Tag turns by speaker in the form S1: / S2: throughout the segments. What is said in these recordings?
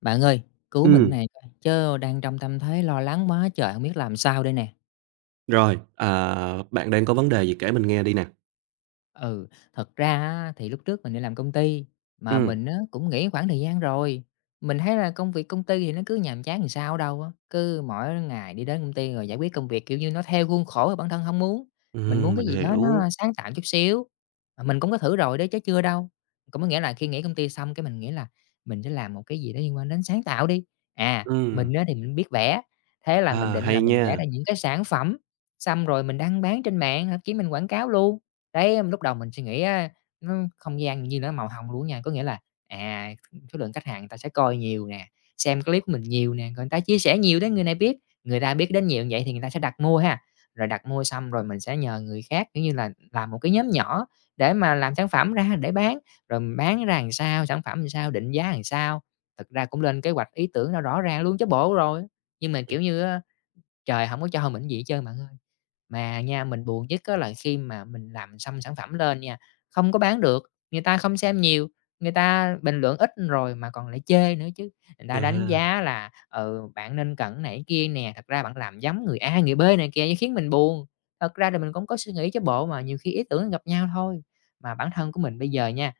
S1: Bạn ơi, cứu mình
S2: Ừm,
S1: này coi, chớ đang trong tâm thế lo lắng quá trời, không biết làm sao đây nè.
S2: rồi, bạn đang có vấn đề gì kể mình nghe đi nè.
S1: Ừ, thật ra á, thì lúc trước mình đi làm công ty, mà
S2: Ừm,
S1: mình á, cũng nghỉ khoảng thời gian rồi. Mình thấy là công việc công ty thì nó cứ nhàm chán làm sao đâu á, cứ mỗi ngày đi đến công ty rồi giải quyết công việc, kiểu như, nó theo khuôn khổ mà bản thân không muốn. Mình muốn cái
S2: mình
S1: gì đó nó
S2: hiểu.
S1: sáng tạo chút xíu, mà mình cũng có thử rồi đấy chứ chưa đâu. Cũng có nghĩa là khi nghỉ công ty xong cái mình nghĩ là mình sẽ làm một cái gì đó liên quan đến sáng tạo đi. Mình
S2: Ừm.
S1: á, thì mình biết vẽ, thế là mình định
S2: Hay
S1: là mình vẽ
S2: nha.
S1: ra những cái sản phẩm, xong rồi mình đăng bán trên mạng, thậm chí mình quảng cáo luôn. Đấy, lúc đầu mình suy nghĩ á, nó không gian như nó màu hồng luôn nha, có nghĩa là, à, số lượng khách hàng người ta sẽ coi nhiều nè, xem clip của mình nhiều nè, rồi người ta chia sẻ nhiều đến người này biết, người ta biết đến nhiều như vậy thì người ta sẽ đặt mua ha. Rồi đặt mua xong rồi mình sẽ nhờ người khác, kiểu như là, làm một cái nhóm nhỏ để mà làm sản phẩm ra để bán, rồi mình bán ra làm sao, sản phẩm làm sao, định giá làm sao. Thực ra cũng lên kế hoạch ý tưởng nó rõ ràng luôn chứ bộ rồi, nhưng mà, kiểu như á, trời không có cho mình gì hết trơn bạn ơi. Mà nha, mình buồn nhất á là khi mà mình làm xong sản phẩm lên nha, không có bán được, người ta không xem nhiều, người ta bình luận ít rồi mà còn lại chê nữa chứ. Người ta đánh
S2: Chà,
S1: giá là "Ừ, bạn nên cẩn này kia nè, thật ra bạn làm giống người A, người B này kìa" khiến mình buồn. Thật ra thì mình cũng có suy nghĩ chứ bộ, mà nhiều khi ý tưởng gặp nhau thôi. Mà bản thân của mình bây giờ nha.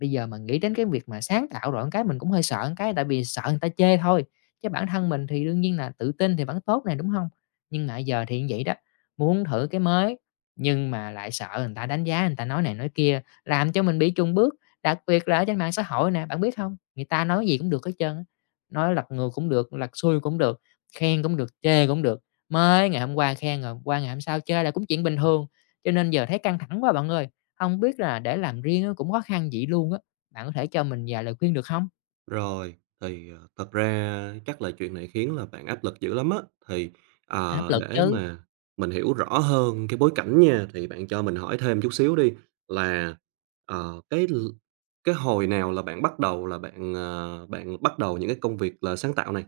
S1: Bây giờ mà nghĩ đến cái việc mà sáng tạo rồi cái mình cũng hơi sợ một cái tại vì sợ người ta chê thôi, chứ bản thân mình thì đương nhiên là tự tin thì vẫn tốt này, đúng không? Nhưng mà giờ thì như vậy đó, muốn thử cái mới nhưng mà lại sợ người ta đánh giá, người ta nói này nói kia, làm cho mình bị chùn bước, đặc biệt là ở trên mạng xã hội nè, bạn biết không? Người ta nói gì cũng được hết trơn á, nói lật ngược cũng được, lật xuôi cũng được, khen cũng được, chê cũng được, mới ngày hôm qua khen rồi qua ngày hôm sau chê là cũng chuyện bình thường, cho nên giờ thấy căng thẳng quá bạn ơi, không biết là để làm riêng á cũng khó khăn vậy luôn á, bạn có thể cho mình vài lời khuyên được không?
S2: rồi, thật ra chắc là chuyện này khiến là bạn áp lực dữ lắm á. Thì,
S1: Áp lực
S2: để
S1: chứ.
S2: mà mình hiểu rõ hơn cái bối cảnh nha, thì bạn cho mình hỏi thêm chút xíu đi là, ờ, cái l cái hồi nào là bạn bắt đầu là bạn, bạn bắt đầu những cái công việc là sáng tạo này?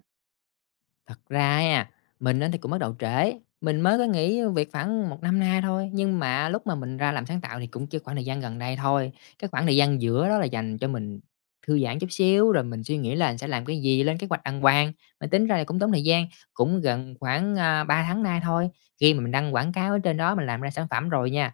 S1: Thật ra á, mình á thì cũng bắt đầu trễ, mình mới có nghỉ việc khoảng một năm nay thôi, nhưng mà lúc mà mình ra làm sáng tạo thì cũng chỉ khoảng thời gian gần đây thôi. Cái khoảng thời gian giữa đó là dành cho mình thư giãn chút xíu, rồi mình suy nghĩ là sẽ làm cái gì, lên kế hoạch đăng quang mình tính ra là cũng tốn thời gian, cũng gần khoảng, 3 tháng nay thôi, khi mà mình đăng quảng cáo ở trên đó, mình làm ra sản phẩm rồi nha.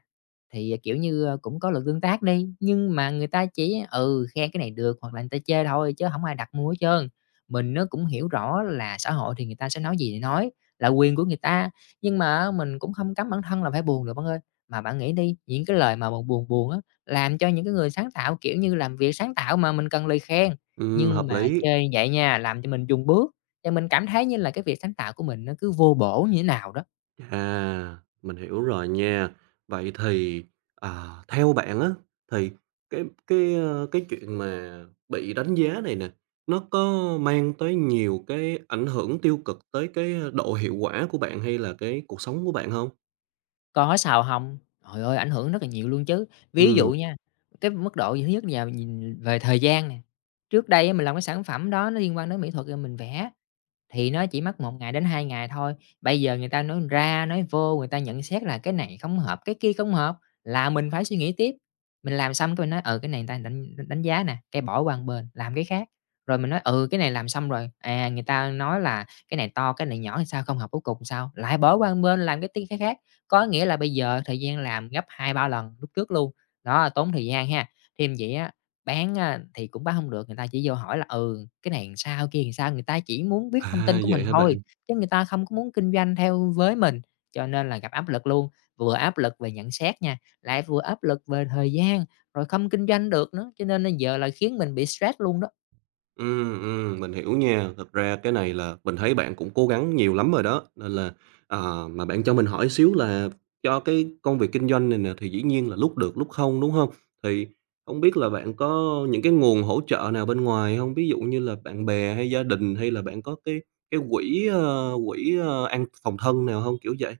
S1: Thì, kiểu như, cũng có luật tương tác đi, nhưng mà người ta chỉ, ừ, khen cái này được hoặc là người ta chê thôi chứ không ai đặt mua hết trơn. Mình nó cũng hiểu rõ là xã hội thì người ta sẽ nói gì thì nói, là quyền của người ta, nhưng mà mình cũng không cấm bản thân là phải buồn được bạn ơi. Mà bạn nghĩ đi, những cái lời mà buồn buồn buồn á, làm cho những cái người sáng tạo, kiểu như, làm việc sáng tạo mà mình cần lời khen, nhưng
S2: Hợp
S1: mà
S2: lý.
S1: chơi vậy nha, làm cho mình dùng bước, cho mình cảm thấy như là cái việc sáng tạo của mình nó cứ vô bổ như thế nào đó.
S2: À, mình hiểu rồi nha. Vậy thì, theo bạn á, thì cái chuyện mà bị đánh giá này nè, nó có mang tới nhiều cái ảnh hưởng tiêu cực tới cái độ hiệu quả của bạn hay là cái cuộc sống của bạn không?
S1: Có sầu hồng, trời ơi, ảnh hưởng rất là nhiều luôn chứ. Ví dụ
S2: Ừ.
S1: nha, cái mức độ gì thứ nhất là nhìn về thời gian nè, trước đây á mình làm cái sản phẩm đó nó liên quan đến mỹ thuật rồi mình vẽ, thì nó chỉ mất một ngày đến 2 ngày thôi. Bây giờ người ta nói ra nói vô, người ta nhận xét là cái này không hợp, cái kia không hợp, là mình phải suy nghĩ tiếp. Mình làm xong cái mình nói, ừ, cái này người ta đánh đánh giá nè, cái bỏ qua một bên, làm cái khác. Rồi mình nói, ừ, cái này làm xong rồi, người ta nói là cái này to, cái này nhỏ thì sao, không hợp cuối cùng sao, lại bỏ qua một bên làm cái tí cái khác. Có nghĩa là bây giờ thời gian làm gấp hai ba lần lúc trước luôn. Đó, tốn thời gian ha. Thêm vậy á. Bán, thì cũng bán hông được, người ta chỉ vô hỏi là "Ừ, cái này sao, kia sao?" Người ta chỉ muốn biết thông
S2: À,
S1: tin của
S2: vậy
S1: mình
S2: hả
S1: thôi,
S2: bạn?
S1: chứ người ta không có muốn kinh doanh theo với mình, cho nên là gặp áp lực luôn. Vừa áp lực về nhận xét nha, lại vừa áp lực về thời gian, rồi không kinh doanh được nữa, cho nên là giờ là khiến mình bị stress luôn đó.
S2: Mình hiểu nha. Thật ra cái này là mình thấy bạn cũng cố gắng nhiều lắm rồi đó, nên là, mà bạn cho mình hỏi xíu là cho cái công việc kinh doanh này nè thì dĩ nhiên là lúc được lúc không, đúng không? Thì không biết là bạn có những cái nguồn hỗ trợ nào bên ngoài không? Ví dụ như là bạn bè hay gia đình hay là bạn có cái quỹ, quỹ, an phòng thân nào không? Kiểu vậy.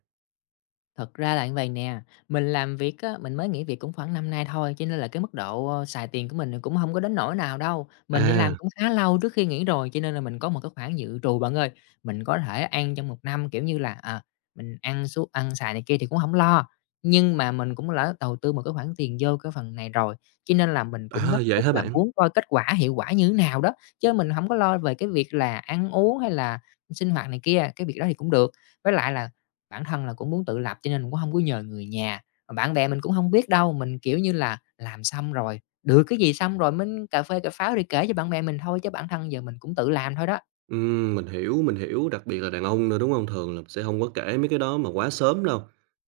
S1: Thật ra là như vậy nè, mình làm việc á, mình mới nghỉ việc cũng khoảng năm nay thôi, cho nên là cái mức độ, xài tiền của mình cũng không có đến nỗi nào đâu. Mình đi làm
S2: À.
S1: cũng khá lâu trước khi nghỉ rồi, cho nên là mình có một cái khoản dự trù bạn ơi. Mình có thể ăn trong một năm, kiểu như là, mình ăn suốt ăn xài này kia thì cũng không lo, nhưng mà mình cũng đã đầu tư một cái khoản tiền vô cái phần này rồi, cho nên là mình cũng gấp
S2: À, vậy
S1: rút
S2: hả
S1: là
S2: bạn?
S1: muốn coi kết quả, hiệu quả như thế nào đó, chứ mình không có lo về cái việc là ăn uống hay là sinh hoạt này kia, cái việc đó thì cũng được. Với lại là bản thân là cũng muốn tự lập cho nên cũng không có nhờ người nhà, mà bạn bè mình cũng không biết đâu, mình, kiểu như là, làm xong rồi, được cái gì xong rồi mới cà phê cà pháo đi kể cho bạn bè mình thôi, chứ bản thân giờ mình cũng tự làm thôi đó.
S2: Mình hiểu, đặc biệt là đàn ông nữa, đúng không? Thường là sẽ không có kể mấy cái đó mà quá sớm đâu.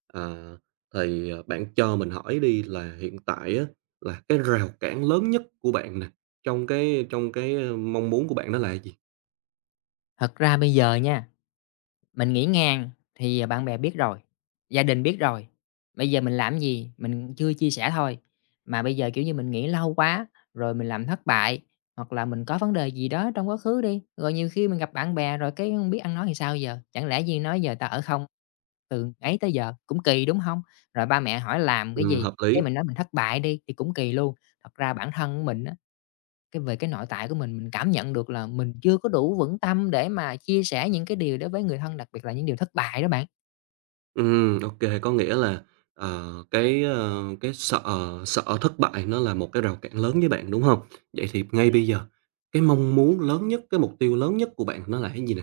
S2: À, bạn cho mình hỏi đi là hiện tại á, là cái rào cản lớn nhất của bạn nè, trong cái mong muốn của bạn đó là gì?
S1: Thật ra bây giờ nha. Mình nghỉ ngàn thì, bạn bè biết rồi, gia đình biết rồi, bây giờ mình làm gì? Mình chưa chia sẻ thôi. Mà bây giờ, kiểu như, mình nghỉ lâu quá, rồi mình làm thất bại, hoặc là mình có vấn đề gì đó trong quá khứ đi, rồi nhiều khi mình gặp bạn bè rồi cái hông biết ăn nói thì sao giờ, chẳng lẽ gì nói giờ ta ở không? Từ ấy tới giờ cũng kỳ, đúng không? Rồi ba mẹ hỏi làm cái gì,
S2: Hợp
S1: cái
S2: lý.
S1: mình nói mình thất bại đi thì cũng kỳ luôn. Thật ra bản thân mình á, cái về cái nội tại của mình cảm nhận được là mình chưa có đủ vững tâm để mà chia sẻ những cái điều đó với người thân, đặc biệt là những điều thất bại đó bạn.
S2: Ô, có nghĩa là, cái, cái sợ, sợ thất bại nó là một cái rào cản lớn với bạn, đúng không? Vậy thì ngay bây giờ, cái mong muốn lớn nhất, cái mục tiêu lớn nhất của bạn nó là cái gì nè?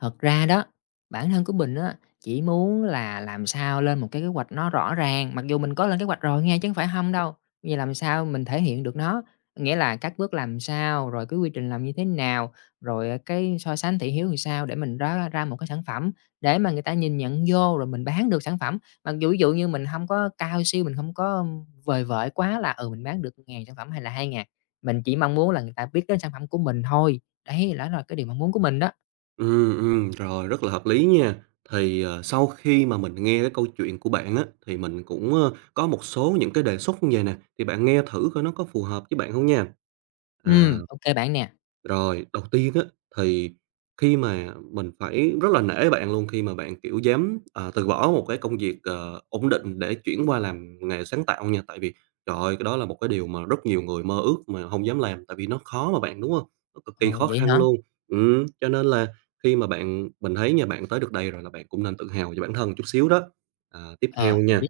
S1: Thật ra đó, bản thân của mình á, chỉ muốn là làm sao lên một cái kế hoạch nó rõ ràng, mặc dù mình có lên kế hoạch rồi nghe chứ không phải không đâu, bây làm sao mình thể hiện được nó, nghĩa là các bước làm sao, rồi cái quy trình làm như thế nào, rồi, cái so sánh thị hiếu làm sao để mình đó ra một cái sản phẩm để mà người ta nhìn nhận vô rồi mình bán được sản phẩm. Mặc dù ví dụ như mình không có cao siêu, mình không có vời vợi quá là, ừ, mình bán được ngàn sản phẩm hay là hai ngàn, mình chỉ mong muốn là người ta biết đến sản phẩm của mình thôi. Đấy, đó là cái điều mong muốn của mình đó.
S2: Ừ rồi, rất là hợp lý nha. Sau khi mà mình nghe cái câu chuyện của bạn á, thì mình cũng, có một số những cái đề xuất như vầy nè, thì bạn nghe thử coi nó có phù hợp với bạn không nha. À.
S1: Ô kê bạn nè.
S2: Rồi, đầu tiên á, thì khi mà mình phải rất là nể bạn luôn khi mà bạn, kiểu, dám, từ bỏ một cái công việc, ổn định để chuyển qua làm nghề sáng tạo nha. Tại vì, trời ơi, cái đó là một cái điều mà rất nhiều người mơ ước mà không dám làm, tại vì nó khó mà bạn, đúng không? Nó cực kỳ
S1: Ồ,
S2: khó
S1: vậy
S2: khăn
S1: hả?
S2: luôn. Cho nên là khi mà bạn mình thấy nha, bạn tới được đây rồi là bạn cũng nên tự hào về bản thân chút xíu đó. À, tiếp theo
S1: Ờ, mình biết.
S2: nha,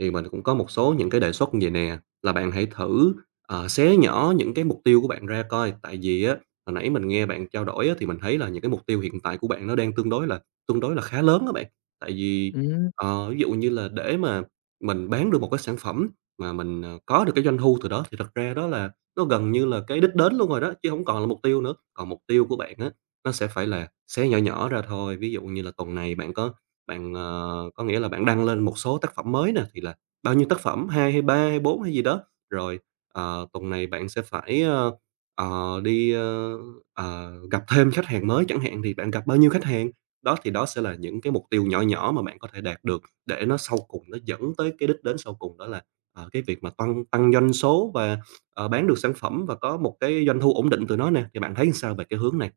S2: thì mình cũng có một số những cái đề xuất vầy nè, là bạn hãy thử, xé nhỏ những cái mục tiêu của bạn ra coi, tại vì á, hồi nãy mình nghe bạn trao đổi á, thì mình thấy là những cái mục tiêu hiện tại của bạn nó đang tương đối là khá lớn đó bạn. Tại vì,
S1: Ừm.
S2: ví dụ như là để mà mình bán được một cái sản phẩm mà mình, có được cái doanh thu từ đó thì thật ra đó là nó gần như là cái đích đến luôn rồi đó, chứ không còn là mục tiêu nữa. Còn mục tiêu của bạn á, nó sẽ phải là xé nhỏ nhỏ ra thôi, ví dụ như là tuần này bạn có bạn, có nghĩa là bạn đăng lên một số tác phẩm mới nè, thì là bao nhiêu tác phẩm, 2 hay 3 hay 4 hay gì đó, rồi, tuần này bạn sẽ phải, đi, gặp thêm khách hàng mới chẳng hạn, thì bạn gặp bao nhiêu khách hàng. Đó, thì đó sẽ là những cái mục tiêu nhỏ nhỏ mà bạn có thể đạt được để nó sau cùng nó dẫn tới cái đích đến sau cùng đó là, cái việc mà tăng tăng doanh số và, bán được sản phẩm và có một cái doanh thu ổn định từ nó nè, thì bạn thấy sao về cái hướng này?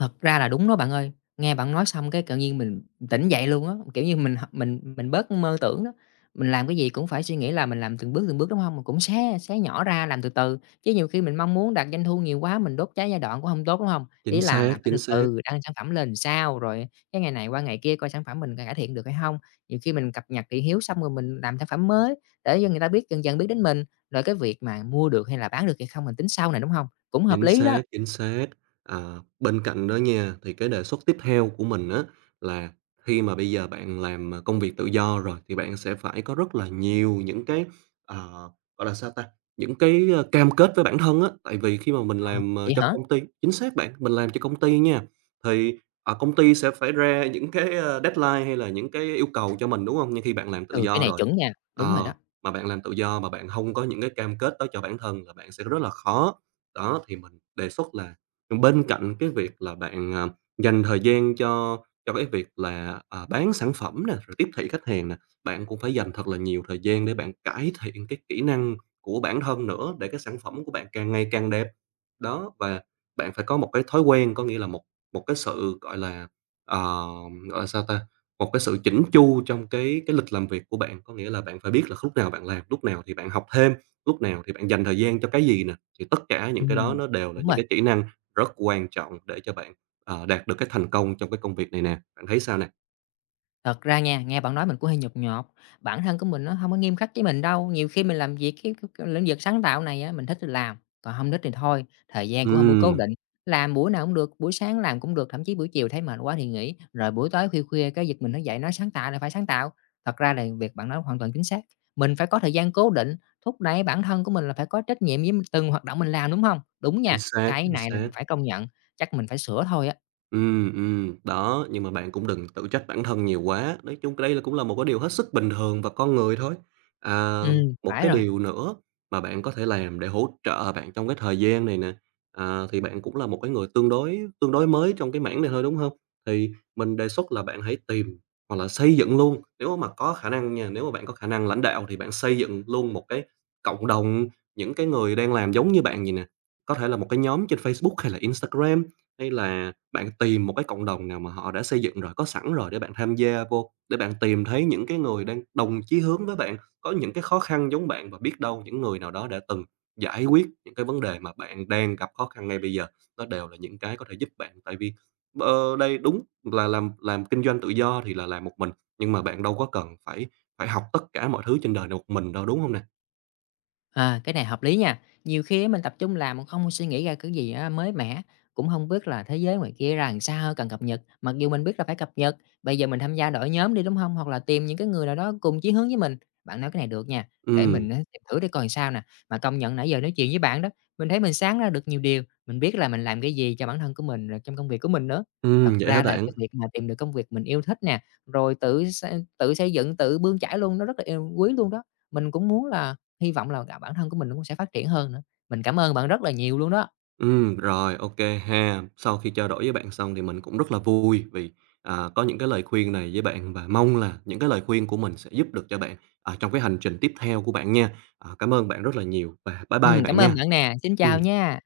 S1: Thật ra là đúng đó bạn ơi. Nghe bạn nói xong cái tự nhiên mình tỉnh dậy luôn á, kiểu như, mình h mình bớt mơ tưởng đó. Mình làm cái gì cũng phải suy nghĩ là mình làm từng bước, đúng không? Mình cũng xé xé nhỏ ra làm từ từ, chứ nhiều khi mình mong muốn đạt doanh thu nhiều quá mình đốt cháy giai đoạn cũng không tốt, đúng không? Ý
S2: Chính
S1: là
S2: xác,
S1: làm phải từ
S2: chính xác.
S1: từ, đăng sản phẩm lên sao, rồi cái ngày này qua ngày kia coi sản phẩm mình cải thiện được hay không? Nhiều khi mình cập nhật thị hiếu xong rồi mình làm sản phẩm mới để cho người ta biết dần dần biết đến mình, rồi cái việc mà mua được hay là bán được hay không mình tính sau này, đúng không? Cũng hợp
S2: Chính
S1: lý đó.
S2: xác, chính xác. Ờ, bên cạnh đó nha, thì cái đề xuất tiếp theo của mình á là khi mà bây giờ bạn làm, công việc tự do rồi thì bạn sẽ phải có rất là nhiều những cái, ờ, gọi là, sao ta, những cái, cam kết với bản thân á. Tại vì khi mà mình
S1: Ờ,
S2: làm,
S1: vậy
S2: cho
S1: hả?
S2: công ty chính xác bạn, mình làm cho công ty nha, thì, ở công ty sẽ phải ra những cái, deadline hay là những cái yêu cầu cho mình, đúng không? Nhưng khi bạn làm tự
S1: Ừ, cái
S2: do
S1: này
S2: rồi,
S1: chuẩn nha, đúng rồi
S2: ờ,
S1: đó.
S2: mà bạn làm tự do mà bạn không có những cái cam kết đó cho bản thân là bạn sẽ rất là khó. Đó, thì mình đề xuất là bên cạnh cái việc là bạn, dành thời gian cho cái việc là, bán sản phẩm nè, rồi tiếp thị khách hàng nè, bạn cũng phải dành thật là nhiều thời gian để bạn cải thiện cái kỹ năng của bản thân nữa, để cái sản phẩm của bạn càng ngày càng đẹp. Đó, và bạn phải có một cái thói quen, có nghĩa là một một cái sự, gọi là, ờ, gọi là sao ta? Một cái sự chỉnh chu trong cái lịch làm việc của bạn, có nghĩa là bạn phải biết là lúc nào bạn làm, lúc nào thì bạn học thêm, lúc nào thì bạn dành thời gian cho cái gì nè. Thì tất cả những cái đó
S1: Ừm,
S2: nó đều là
S1: đúng
S2: những
S1: rồi.
S2: cái kỹ năng rất quan trọng để cho bạn, đạt được cái thành công trong cái công việc này nè. Bạn thấy sao nè?
S1: Thật ra nha, nghe bạn nói mình cũng hơi nhột nhột, bản thân của mình nó không có nghiêm khắc với mình đâu, nhiều khi mình làm việc cái lĩnh vực sáng tạo này á, mình thích thì làm, còn không thích thì thôi, thời gian cũng hông có cố
S2: Ừm,
S1: định, làm buổi nào cũng được, buổi sáng làm cũng được, thậm chí buổi chiều thấy mệt quá thì nghỉ, rồi buổi tối khuya khuya cái giật mình nó dậy nói sáng tạo là phải sáng tạo. Thật ra là việc bạn nói hoàn toàn chính xác, mình phải có thời gian cố định, thúc đẩy bản thân của mình là phải có trách nhiệm với từng hoạt động mình làm, đúng không? Đúng
S2: chính
S1: nha,
S2: xác,
S1: cái
S2: chính
S1: này là
S2: xác.
S1: mình phải công nhận, chắc mình phải sửa thôi á.
S2: Ừ, đó, nhưng mà bạn cũng đừng tự trách bản thân nhiều quá, nói chung cái đây là cũng là một cái điều hết sức bình thường và con người thôi. À,
S1: Ừ,
S2: một
S1: phải
S2: cái
S1: rồi.
S2: điều nữa mà bạn có thể làm để hỗ trợ bạn trong cái thời gian này nè, thì bạn cũng là một cái người tương đối mới trong cái mảng này thôi, đúng không? Thì mình đề xuất là bạn hãy tìm hoặc là xây dựng luôn, nếu mà có khả năng nha, nếu mà bạn có khả năng lãnh đạo thì bạn xây dựng luôn một cái cộng đồng những cái người đang làm giống như bạn vầy nè, có thể là một cái nhóm trên Facebook hay là Instagram hay là bạn tìm một cái cộng đồng nào mà họ đã xây dựng rồi, có sẵn rồi để bạn tham gia vô, để bạn tìm thấy những cái người đang đồng chí hướng với bạn, có những cái khó khăn giống bạn và biết đâu những người nào đó đã từng giải quyết những cái vấn đề mà bạn đang gặp khó khăn ngay bây giờ. Nó đều là những cái có thể giúp bạn, tại vì, đây đúng là làm kinh doanh tự do thì là làm một mình, nhưng mà bạn đâu có cần phải phải học tất cả mọi thứ trên đời này một mình đâu, đúng không nè?
S1: À, cái này hợp lý nha. Nhiều khi á mình tập trung làm mà không suy nghĩ ra cái gì á mới mẻ, cũng không biết là thế giới ngoài kia ra làm sao cần cập nhật. Mặc dù mình biết là phải cập nhật, bây giờ mình tham gia đội nhóm đi đúng không? Hoặc là tìm những cái người nào đó cùng chí hướng với mình. Bạn nói cái này được nha, để
S2: Ừ,
S1: mình á, tìm thử để coi sao nè. Mà công nhận nãy giờ nói chuyện với bạn đó, mình thấy mình sáng ra được nhiều điều, mình biết là mình làm cái gì cho bản thân của mình rồi trong công việc của mình nữa. Thật
S2: vậy hả
S1: ra là
S2: bạn?
S1: cái việc mà tìm được công việc mình yêu thích nè, rồi tự xây dựng, tự bươn chải luôn nó rất là quý luôn đó. Mình cũng muốn là hy vọng là, cả bản thân của mình nó cũng sẽ phát triển hơn nữa. Mình cảm ơn bạn rất là nhiều luôn đó.
S2: Ừ rồi, OK ha. Sau khi trao đổi với bạn xong thì mình cũng rất là vui vì, có những cái lời khuyên này với bạn và mong là những cái lời khuyên của mình sẽ giúp được cho bạn, trong cái hành trình tiếp theo của bạn nha. À, cảm ơn bạn rất là nhiều và bye bye bạn
S1: Cảm ơn
S2: nha.
S1: bạn nè, xin chào
S2: Ừ
S1: nha.